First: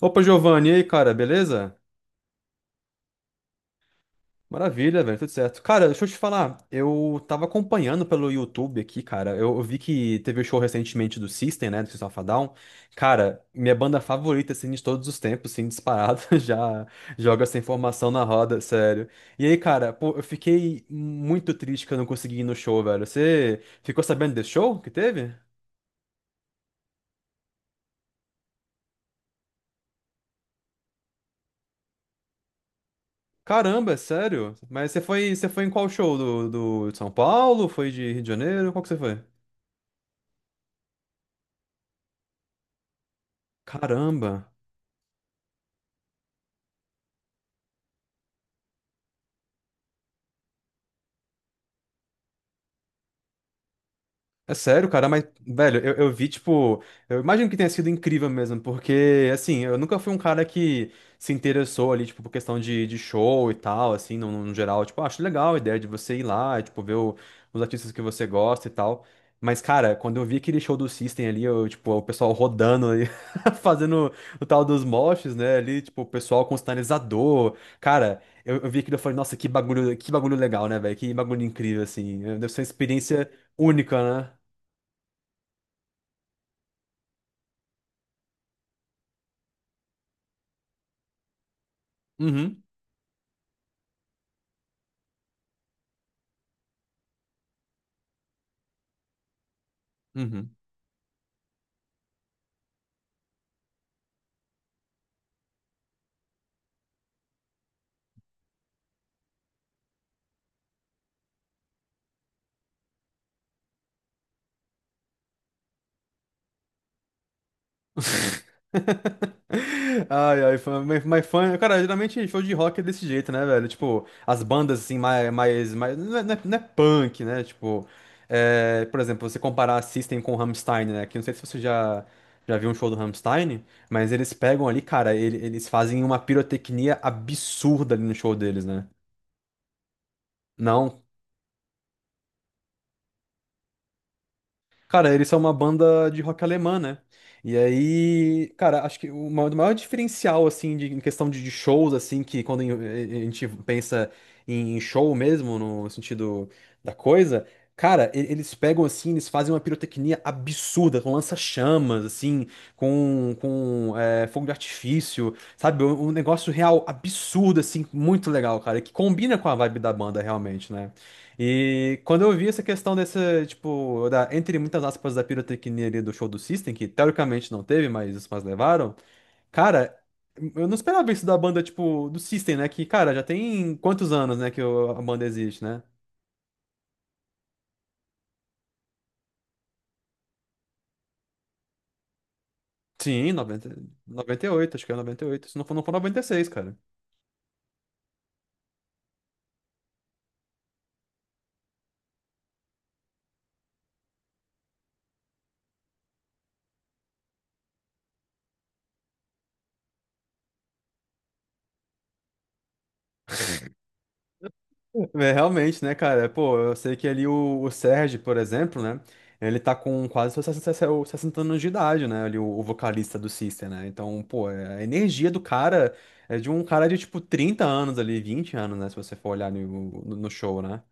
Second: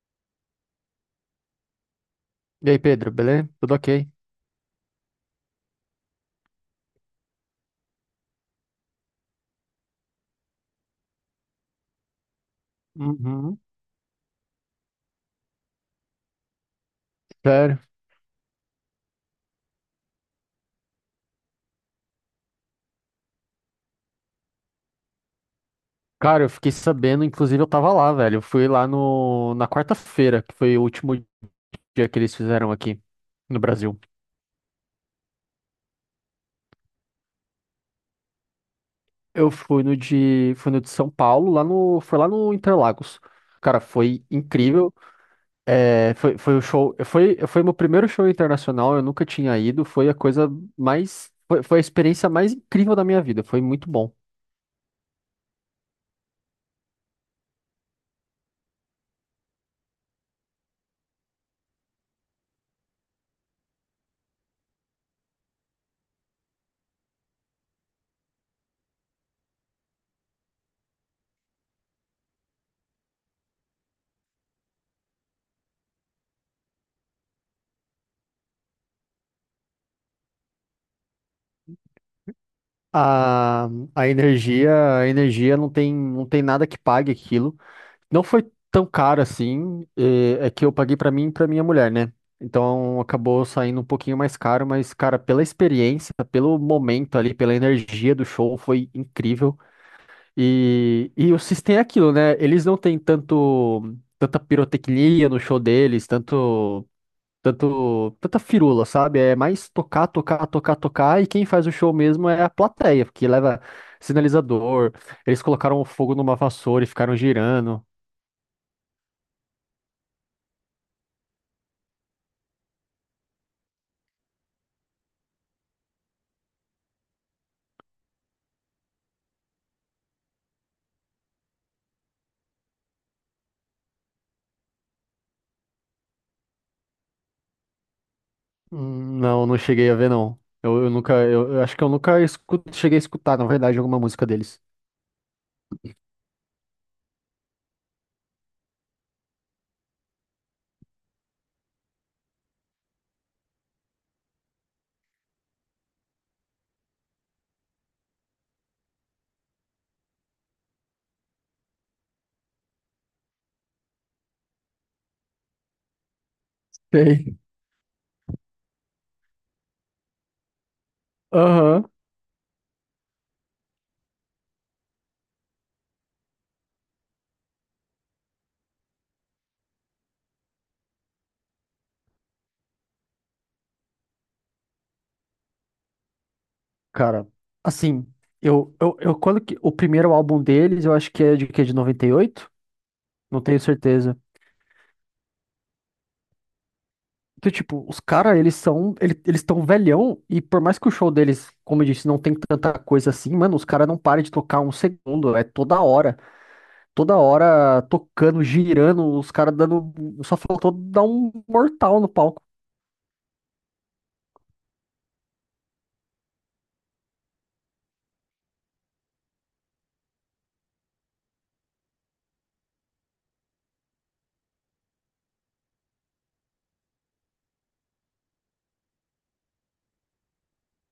Opa, Giovanni, e aí, cara, beleza? E aí, Pedro, beleza? Tudo ok? Maravilha, velho, tudo certo. Cara, deixa eu te falar, eu tava acompanhando pelo YouTube aqui, cara. Eu vi que teve o show recentemente do System, né, do System of a Down. Cara, Uhum. minha banda favorita, assim, de todos os tempos, assim, disparado, já joga essa Sério? informação na roda, sério. E aí, cara, pô, eu fiquei muito triste que eu não consegui ir no show, velho. Você ficou sabendo desse show que teve? Cara, eu fiquei sabendo, inclusive eu tava lá, velho. Eu fui lá no, na quarta-feira, que foi o último dia que eles fizeram aqui no Caramba, é Brasil. sério? Mas você foi em qual show? Do de São Paulo? Foi de Rio de Janeiro? Qual que você foi? Eu fui no de São Paulo, lá no, foi lá no Interlagos. Cara, foi Caramba! incrível. Foi o show, foi meu primeiro show internacional, eu nunca tinha ido. Foi a foi a experiência mais incrível da minha vida. Foi muito bom. É sério, cara, mas, velho, eu vi, tipo, eu imagino que tenha sido incrível mesmo, porque, assim, eu nunca fui um cara que se interessou ali, tipo, por questão de show e tal, assim, no geral, tipo, ah, acho legal a ideia de você ir lá, e, tipo, ver os artistas que você gosta e tal, mas, cara, quando eu vi aquele show do System ali, eu, tipo, o pessoal rodando ali, fazendo o tal dos moshes, né, ali, tipo, o pessoal com sinalizador, cara, eu vi aquilo e falei, nossa, que bagulho legal, né, velho, que bagulho incrível, assim, deve ser uma experiência A, única, a né? energia, a energia não tem, não tem nada que pague aquilo. Não foi tão caro assim, é que eu paguei pra mim e pra minha mulher, né? Uhum, Então acabou saindo um pouquinho mais caro, mas, cara, pela experiência, pelo momento ali, pela energia do show, foi incrível. uhum. E o System é aquilo, né? Eles não têm tanta pirotecnia no show deles, tanta firula, sabe? É mais tocar, tocar, tocar, tocar, e quem faz o show mesmo é a plateia, porque leva sinalizador, eles colocaram fogo numa vassoura e ficaram girando. Ai, ai, fã, mas fã. Cara, geralmente show de rock é desse jeito, né, velho? Tipo, as bandas assim, mais não é punk, né? Tipo, por exemplo, você comparar System com Rammstein, né? Que eu não sei se você já viu um show do Rammstein, mas eles pegam ali, cara, eles fazem uma pirotecnia absurda ali no show deles, né? Hum. Não, não cheguei a ver, não. Não. Eu acho que eu nunca cheguei a escutar, na verdade, alguma música deles. Cara, eles são uma banda de rock alemã, né? E aí, cara, acho que o maior diferencial, assim, em questão de shows, assim, que quando a gente pensa em show mesmo, no sentido da coisa, cara, eles pegam, assim, eles fazem uma pirotecnia absurda, com lança-chamas, assim, com fogo de artifício, sabe? Um negócio real Sei. absurdo, assim, muito legal, cara, que combina com a vibe da banda, realmente, né? Aham. E quando eu vi essa questão dessa, tipo, da, entre muitas aspas, da pirotecnia ali do show do System, que teoricamente não teve, mas os fãs levaram, cara, eu não esperava isso da banda, tipo, do System, né? Que, cara, já tem quantos anos, né, que a banda existe, né? Cara, assim, o primeiro álbum deles, eu acho que é de 98. Sim, Não tenho certeza. noventa e oito acho que é 98. Se não for noventa e seis, cara. Então, tipo, os caras, eles estão velhão, e por mais que o show deles, como eu disse, não tem tanta coisa assim, mano, os caras não param de tocar um segundo. É toda hora. Toda hora tocando, girando, os caras dando. Só faltou dar um mortal no palco. É, realmente, né, cara? Pô, eu sei que ali o Sérgio, por exemplo, né? Ele tá com quase seus 60 60 anos de idade, né? Ali, o vocalista do System, né? Então, pô, a energia do cara é de um cara de tipo 30 anos ali, 20 anos, né? Se você for olhar no show, né?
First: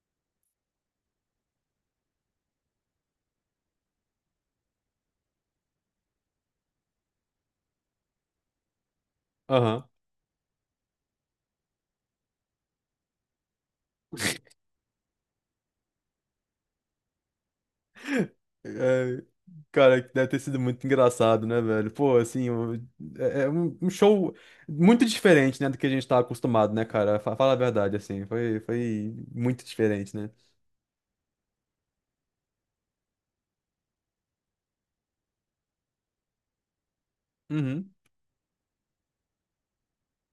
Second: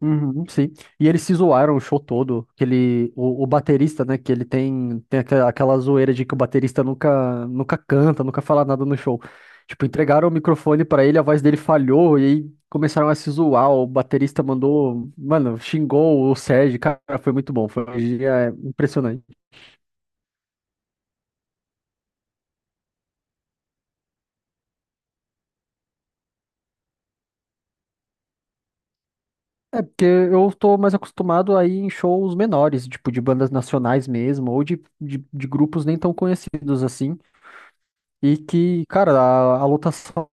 Uhum, sim. E eles se zoaram o show todo. O baterista, né? Que ele tem, tem aquela zoeira de que o baterista nunca, nunca canta, nunca fala nada no show. Tipo, Aham. entregaram o microfone pra ele, a voz dele falhou e aí começaram a se zoar. O baterista mandou, mano, xingou o Sérgio. Cara, foi muito bom. Foi um dia É, impressionante. cara, que deve ter sido muito engraçado, né, velho? Pô, assim, é um show muito diferente, né, do que a gente tá acostumado, né, cara? Fala a verdade, assim, foi muito É porque diferente, né? eu tô mais acostumado a ir em shows menores, tipo, de bandas nacionais mesmo, ou de grupos nem tão conhecidos assim. Uhum. E que, cara, a lotação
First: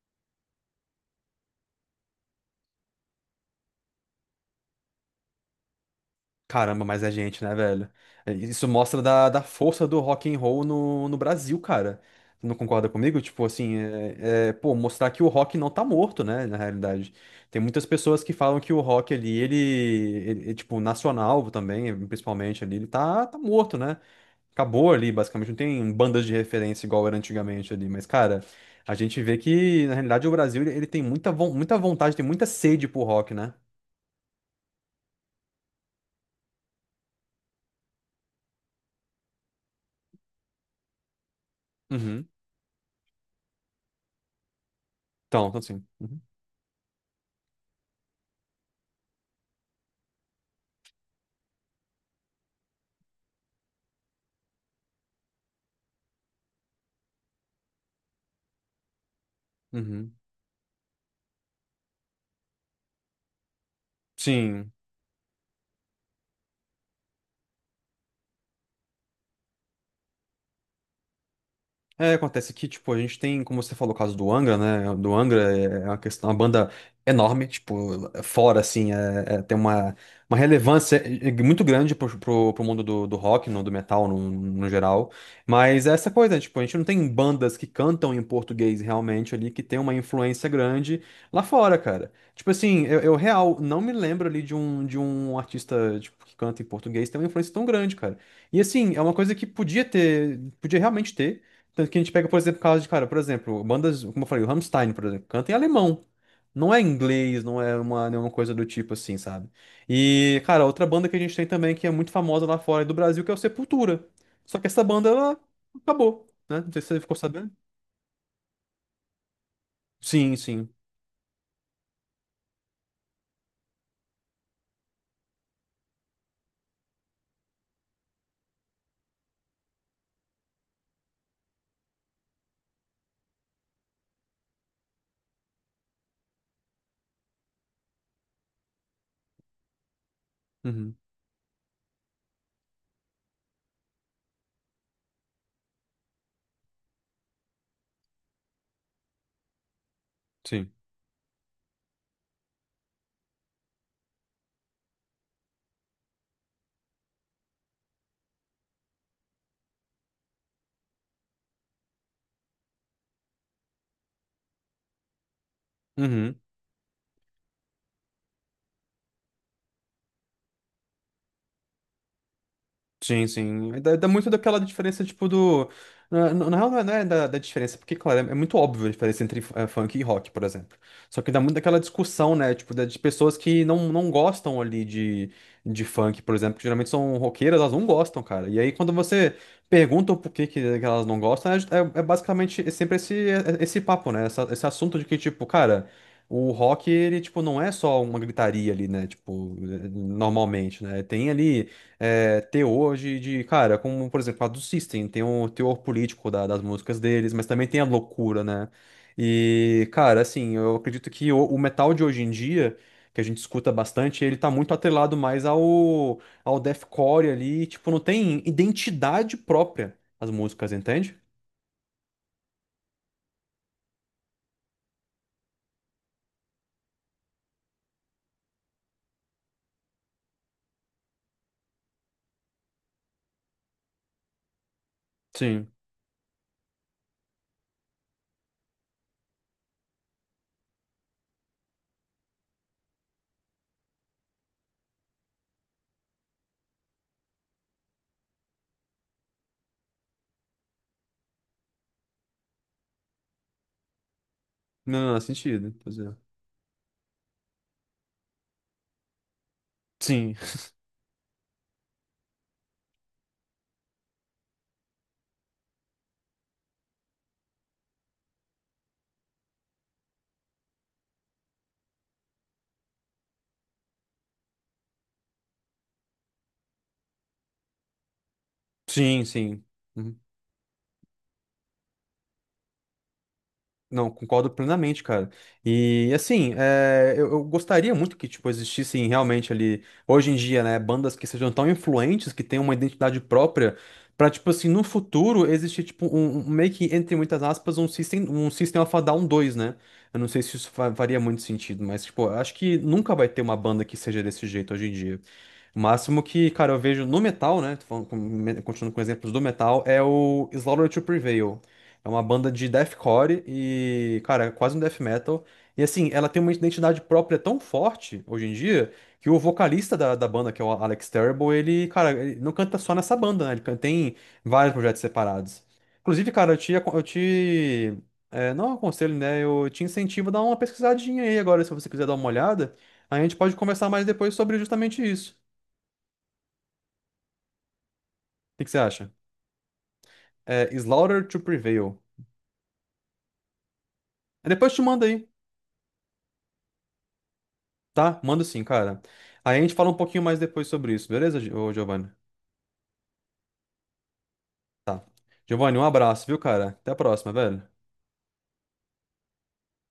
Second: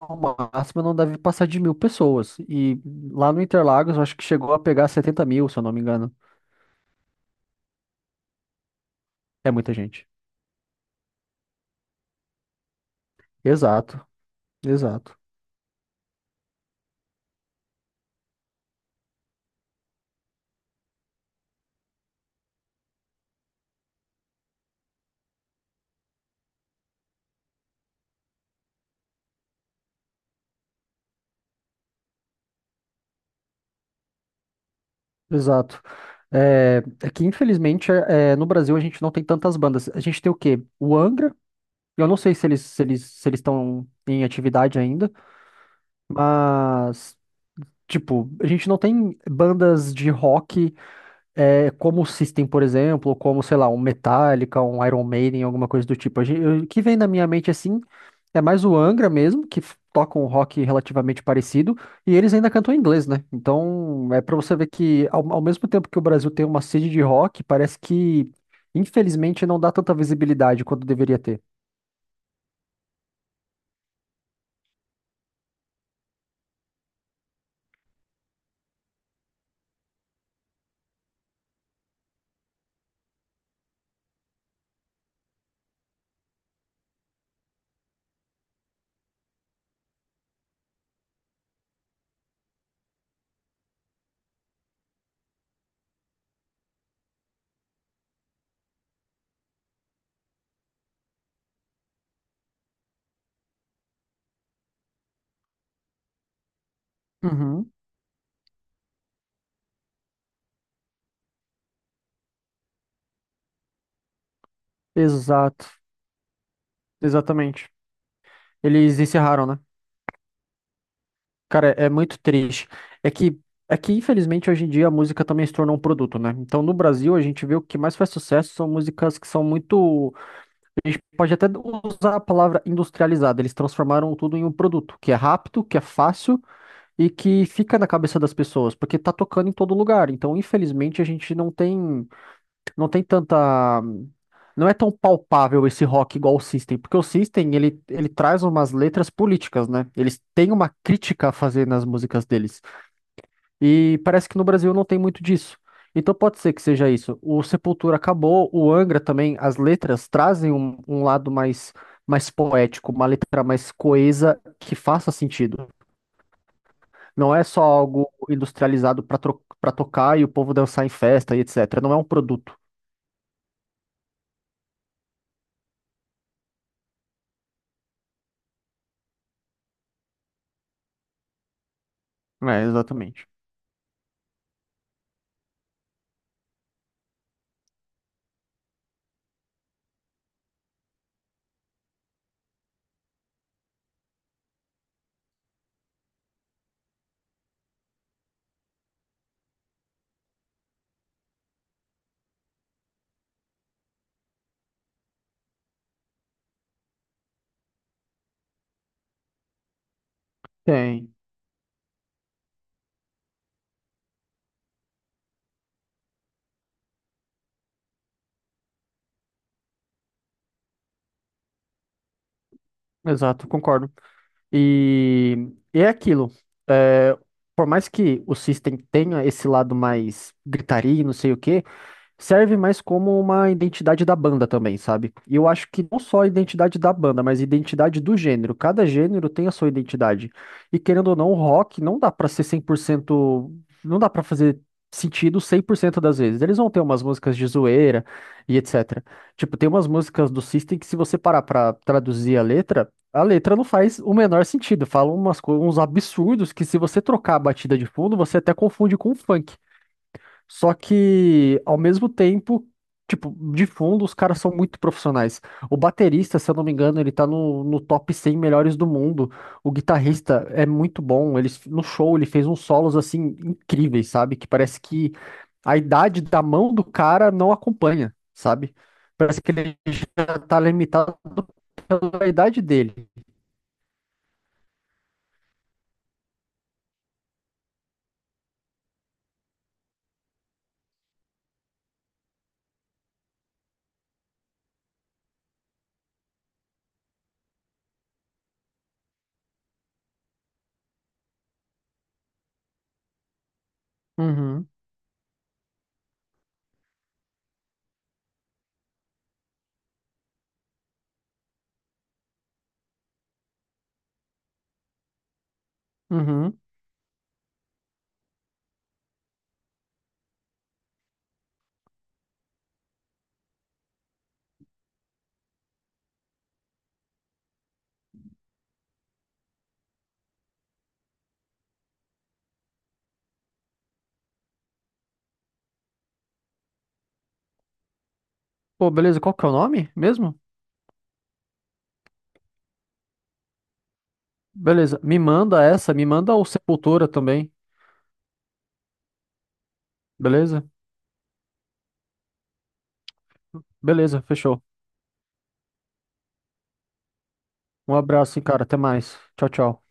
máxima não deve passar de 1.000 pessoas. E lá no Interlagos, eu acho que chegou a pegar 70.000, se eu não me engano. Caramba, mas é gente, né, velho? É, isso mostra da É muita força do gente. rock and roll no Brasil, cara. Você não concorda comigo? Tipo assim, Exato, pô, mostrar exato, que o rock não tá morto, né, na realidade. Tem muitas pessoas que falam que o rock ali, ele é, tipo, nacional também, principalmente ali, ele tá morto, né? Acabou ali, basicamente, não tem bandas de referência igual era antigamente ali, mas, cara, a gente vê que, na realidade, o Brasil, ele tem muita vontade, tem muita sede pro rock, né? exato. É, é que, infelizmente, é, é, no Brasil a gente não tem tantas bandas. A gente tem o quê? O Angra. Eu não Uhum. sei se eles estão em atividade ainda, Então assim. Uhum, mas, tipo, a gente não tem bandas de rock. É, como o System, por exemplo, ou como, sei lá, um Metallica, um Iron Maiden, alguma coisa do tipo. O que vem na minha mente, assim, é mais o Angra mesmo, que uhum. toca um rock relativamente parecido, e eles ainda cantam em inglês, né? Então, é pra você ver Sim. que, ao mesmo tempo que o Brasil tem uma sede de rock, parece que, infelizmente, não dá tanta visibilidade quanto deveria ter. É, acontece que, tipo, a gente tem, como você falou, o caso do Angra, né? Do Angra é uma questão, é uma banda enorme, tipo, é fora, assim, tem uma relevância muito grande pro, pro mundo do rock, do metal, no geral. Mas é essa coisa, né? Tipo, a gente não tem bandas que cantam em português realmente ali, que tem uma influência grande lá fora, cara. Tipo assim, eu real não me lembro ali de um, artista, tipo, que canta em português, tem uma influência tão grande, cara. E assim, é uma coisa que podia ter, podia realmente ter. Tanto que a gente pega, por exemplo, casos de, cara, por exemplo, bandas, como eu falei, o Rammstein, por exemplo, canta em alemão. Não é inglês, não Uhum. é nenhuma coisa do tipo assim, sabe? E, cara, outra banda que a gente tem também que é muito famosa lá fora do Brasil, que é o Sepultura. Só que essa banda, ela Exato, acabou, né? Não sei se você ficou sabendo. exatamente. Eles encerraram, né? Sim, sim. Cara, é muito triste. É que, é que, infelizmente, hoje em dia a música também se tornou um produto, né? Então, no Brasil, a gente vê o que mais faz sucesso são músicas que são muito. Pode até usar a palavra industrializada. Eles transformaram tudo em um produto, que é rápido, que é fácil e que fica na cabeça das pessoas, porque tá tocando em todo lugar. Então, Uhum, infelizmente, a gente não tem, não tem tanta. Não é tão palpável esse rock igual o System, porque o System, ele traz umas letras políticas, né? Eles têm uma sim. crítica a fazer nas músicas deles. E parece que no Brasil não tem muito disso. Então pode ser que seja isso. O Sepultura acabou, o Angra também, as letras trazem um, um lado mais, mais poético, uma letra mais coesa que faça sentido. Uhum. Não é só algo industrializado para tocar e o povo dançar em festa e etc. Não é um produto. Sim, sim. Dá muito daquela diferença, tipo, do. Na real, não é da diferença, porque, claro, é muito óbvio a diferença entre funk e rock, por exemplo. Só que dá muito daquela discussão, né? É, Tipo, de exatamente. pessoas que não gostam ali de funk, por exemplo, que geralmente são roqueiras, elas não gostam, cara. E aí, quando você pergunta o porquê que elas não gostam, é basicamente é sempre esse, esse papo, né? Esse assunto de que, tipo, cara. O rock, ele, tipo, não é só uma gritaria ali, né? Tipo, normalmente, né? Tem ali teor de cara, como, por exemplo, a do System, tem um teor político das músicas deles, mas também tem a loucura, né? E, cara, assim, eu acredito Tem, que o metal de hoje em dia, que a gente escuta bastante, ele tá muito atrelado mais ao deathcore ali, tipo, não tem identidade própria as músicas, entende? exato, concordo. E, e é aquilo. É, por mais que o System tenha esse lado mais gritaria, e não sei o quê, serve mais como uma identidade da banda também, sabe? E eu acho Sim. que não só a identidade da banda, mas a identidade do gênero. Cada gênero tem a sua identidade. E querendo ou não, o rock não dá pra ser 100%, não dá pra fazer sentido 100% das vezes. Eles vão ter umas músicas de zoeira e etc. Tipo, tem umas músicas do System que se você parar pra traduzir a letra não faz o menor sentido. Não, Fala não, não, umas, sentido. uns Pois é. absurdos que se você trocar a batida de fundo, você até confunde com o funk. Sim, Só que, ao mesmo tempo, tipo, de fundo, os caras são muito profissionais. O baterista, se eu não me engano, ele tá no top 100 melhores do mundo. O guitarrista é muito bom. Ele, no show, ele fez uns solos, assim, incríveis, sabe? Que parece que a idade da mão do cara não acompanha, sabe? sim, Parece que sim. ele já tá limitado pela idade dele. Não, concordo plenamente, cara. E assim, eu gostaria muito que tipo existissem realmente ali hoje em dia, né, bandas que sejam tão influentes, que tenham uma identidade própria, pra, tipo assim, no futuro existir tipo um, meio que entre muitas aspas um System of a Down 2, né? Eu não sei se isso faria muito sentido, mas tipo, eu acho que nunca vai ter uma banda que seja desse Uhum, jeito hoje em dia. O máximo que, cara, eu vejo no metal, né? Tô falando continuando com exemplos do metal, é o Slaughter to Prevail. É uma banda de deathcore e, cara, é quase um death metal. E assim, ela tem uma uhum. identidade própria tão forte hoje em dia que o vocalista da banda, que é o Alex Terrible, ele, cara, ele não canta só nessa banda, né? Ele tem vários projetos separados. Inclusive, cara, eu te não aconselho, né? Eu te incentivo a dar uma pesquisadinha aí agora, se você quiser dar uma olhada. Aí a gente pode conversar mais depois sobre justamente isso. O que que você Pô, acha? beleza, qual que é o nome mesmo? É Slaughter to Prevail. Aí, depois eu te Beleza, manda me aí, manda essa, me manda o Sepultura também, tá? Manda sim, cara. Aí a gente fala um pouquinho mais depois beleza? sobre isso, beleza, ô Giovanni? Beleza, fechou. Giovanni, um abraço, viu, cara? Até a próxima, velho. Um abraço, hein, cara. Até mais. Tchau, tchau.